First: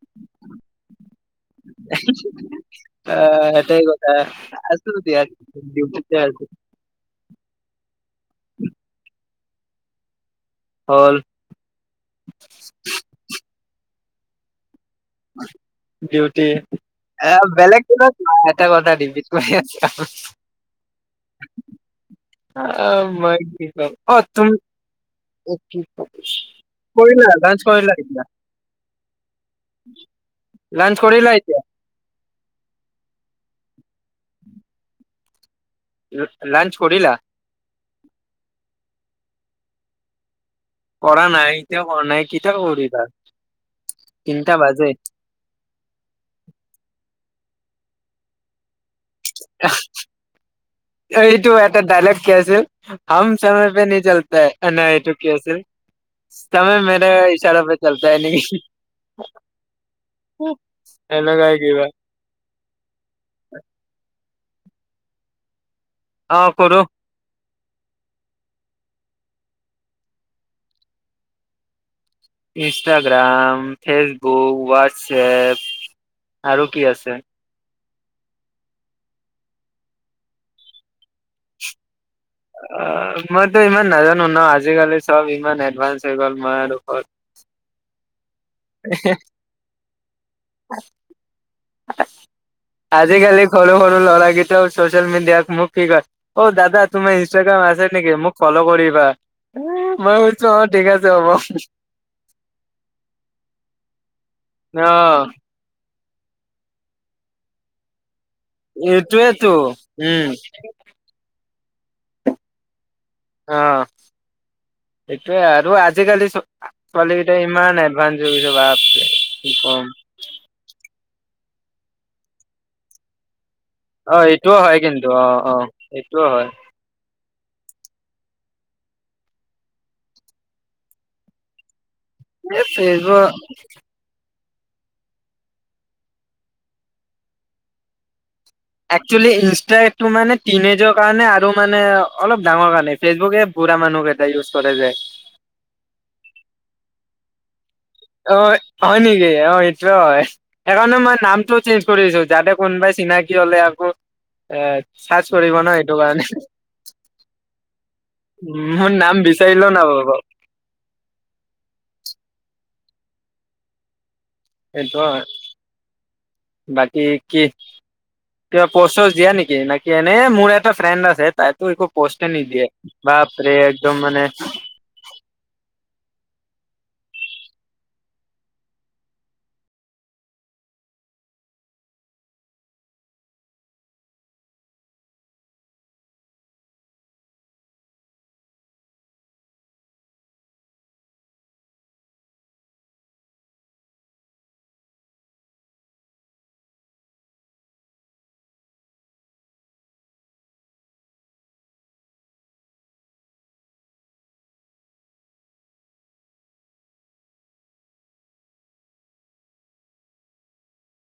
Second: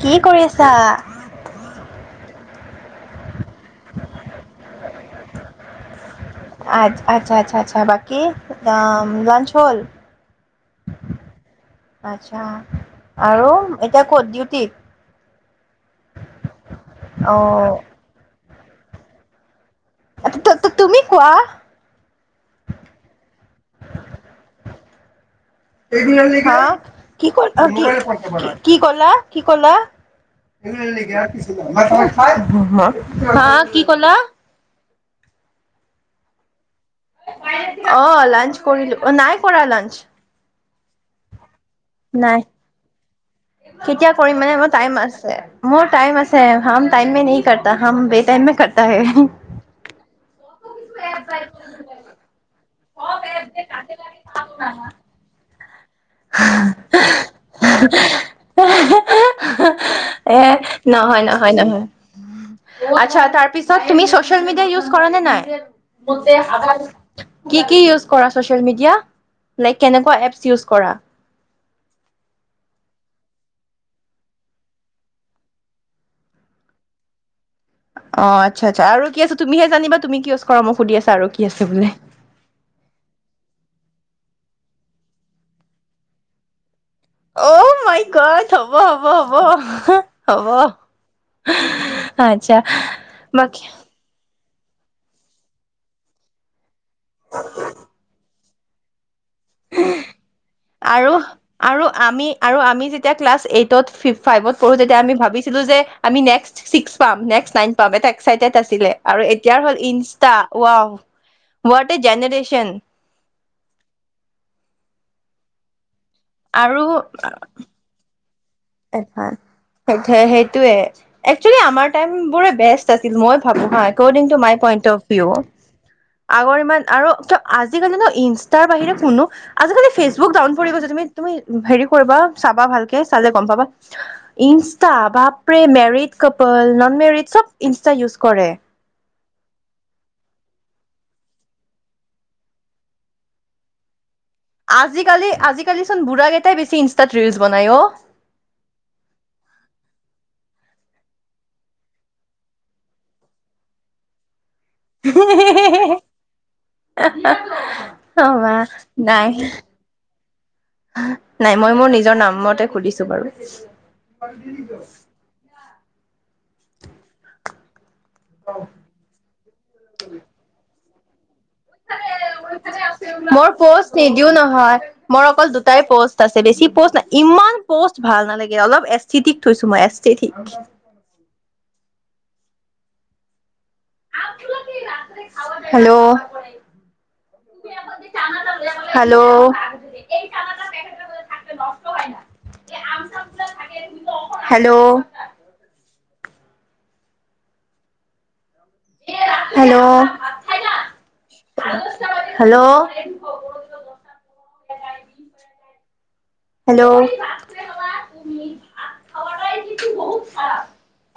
কি কৰি আছা? অ' সেইটা কথা আছো দিয়া [unintelligible] আ! আচ্ছা-আচ্ছা-আচ্ছা। [unintelligible] লাঞ্চ হ'ল [unintelligible] [inaudible] আচ্ছা, আৰু? এতিয়া ক'ত ডিউটিত? বিউটি এ অ' বেলেগ [unintelligible] [unintelligible] অ' ত, ত, ত তুমি কোৱা। অ' মই কি কম অ' তুমি কি [unintelligible] হা হা কৰিলা লাঞ্চ কৰিলা এতিয়া কি লাঞ্চ কৰিলা এতিয়া ক'লা? লাঞ্চ। কৰিলা অ' লাঞ্চ কৰিলো। অ' নাই কৰা লাঞ্চ। কৰা নাই? এতিয়াও কৰা নাই কেতিয়া কৰিবা? কেতিয়া কৰিম তিনটা মানে মোৰ বাজে টাইম আছে মোৰ টাইম আছে হাম টাইমে নেহি- কৰটা হম বে টাইমে কৰটা হে হি়ঃ। [unintelligible] এইটো এটা ডাইলক কি আছিল। হম সময় পে নেহি চলতাহে অ' নাই এইটো কি আছিল [unintelligible] সময় মেৰা ইচাৰা পে চলতা হে লেকিন হিঃ হা এ হা নহয় এনকা নহয় নহয় কিবা। ছ'চেল মিডিয়া ইউজ কৰা নে নাই? অ কৰো [unintelligible] কি কি ইউজ কৰা ছ'চিয়েল মিডিয়া? লাইক কেনেকুৱা এপচ ইউজ কৰা? ইনষ্টাগ্ৰাম, ফেচবুক, হোৱাটছএপ আৰু কি আছে? অ', আচ্ছা আচ্ছা, আৰু কি আছে তুমিহে জানিবা তুমি কি ইউজ কৰা, মোক সুধি আছা। আৰু কি আছে বোলে। অ', মইতো ইমান নাজান ন আজিকালি চব ইমান এডভান্স হৈ গ'ল, মই আৰু ক'ত অ‌', মাই গড। হ'ব হ'ব হ'ব, হা‌, হ'ব। আচ্ছা। আজিকালি বাকী সৰু সৰু ল'ৰাকে [unintelligible] ছ'চিয়েল মিডিয়াত মোক কি কয়, অ', দাদা তোমাৰ ইনষ্টাগ্ৰাম আছে নেকি? মোক ফল' কৰিবা। মই কৈছো অ' ঠিক আছে আৰু, হ'ব অ' আৰু আমি আৰু আমি যেতিয়া ক্লাছ এইটত, ফিভ ফাইভত পঢ়ো তেতিয়া আমি ভাবিছিলোঁ যে আ‌মি নেক্সট ছিক্স পাম, নেক্সট নাইন পাম এটা এক্সাইটেড আছিলে আৰু এইটোয়েতো এতিয়াৰ হ'ল উম। Insta wow. What a generation? আ সেইটোৱে আৰু আজ আজিকালি চো-ছোৱালী কেইটা ইমান এডভান এডভান সেই-সেইটোয়ে। একচেলি আমাৰ টাইম বোৰে বেষ্ট আছিল। মই ভাবোঁ হা, অ' একৰডিং টো এইটোও মাই হয় পইণ্ট অফ কিন্তু ভিউ, অ' অ' এইটোও হয়। আগৰ ইমান আৰু [unintelligible] আজিকলি ন! ইনচ তাৰ বাহিৰে শুনো, আজিকালি ফেচবুক ডাউন পৰি গৈছে, তুমি-তুমি হেৰি কৰিবা। এই চাবা ভালকে ফেচবুক চালে [unintelligible] ইনষ্টা, বাপৰে মেৰিড কপল, ন'ন মেৰিড, চব ইনষ্টা ইউজ কৰে। একচুৱেলি, ইনষ্টাটো মানে, টিনেজৰ কাৰণে, আৰু মানে অলপ ডাঙৰ কাৰণে, ফেচবুকে বুঢ়া মানুহ [unintelligible] যে আজিকালি, আজিকালি চোন বুঢ়া কেইটাই বেছি ইনষ্টাত ৰিল্ছ বনাই অ'। অ', হয় নেকি? অ', সেইটোৱে হয়, সেইকাৰণে মই নামটো চেঞ্জ কৰিছোঁ, যাতে কোনোবাই চিনাকি হ'লে আকৌ এ, চাৰজ কৰিব ন! অ সেইটোকাৰণে, অ মা উম, মোৰ নাম নাই বিচাৰিলেও নাপাব। মতে খুলিছো বাৰু। সেইটো হয় [unintelligible] বাকী কি? কিবা পচ-ছচ দিয়া নেকি? নাকি এনেই মোৰ এটা ফ্ৰেণ্ড আছে তাই মই একদম প'ষ্ট মানে নিদিও নহয়, মোৰ অকল দুটাই প'ষ্ট আছে বেছি পষ্ট ইমান পষ্ট ভাল নালাগে অলপ এস্থেটিক থৈছো মই aesthetic hello hello hello hello hello hello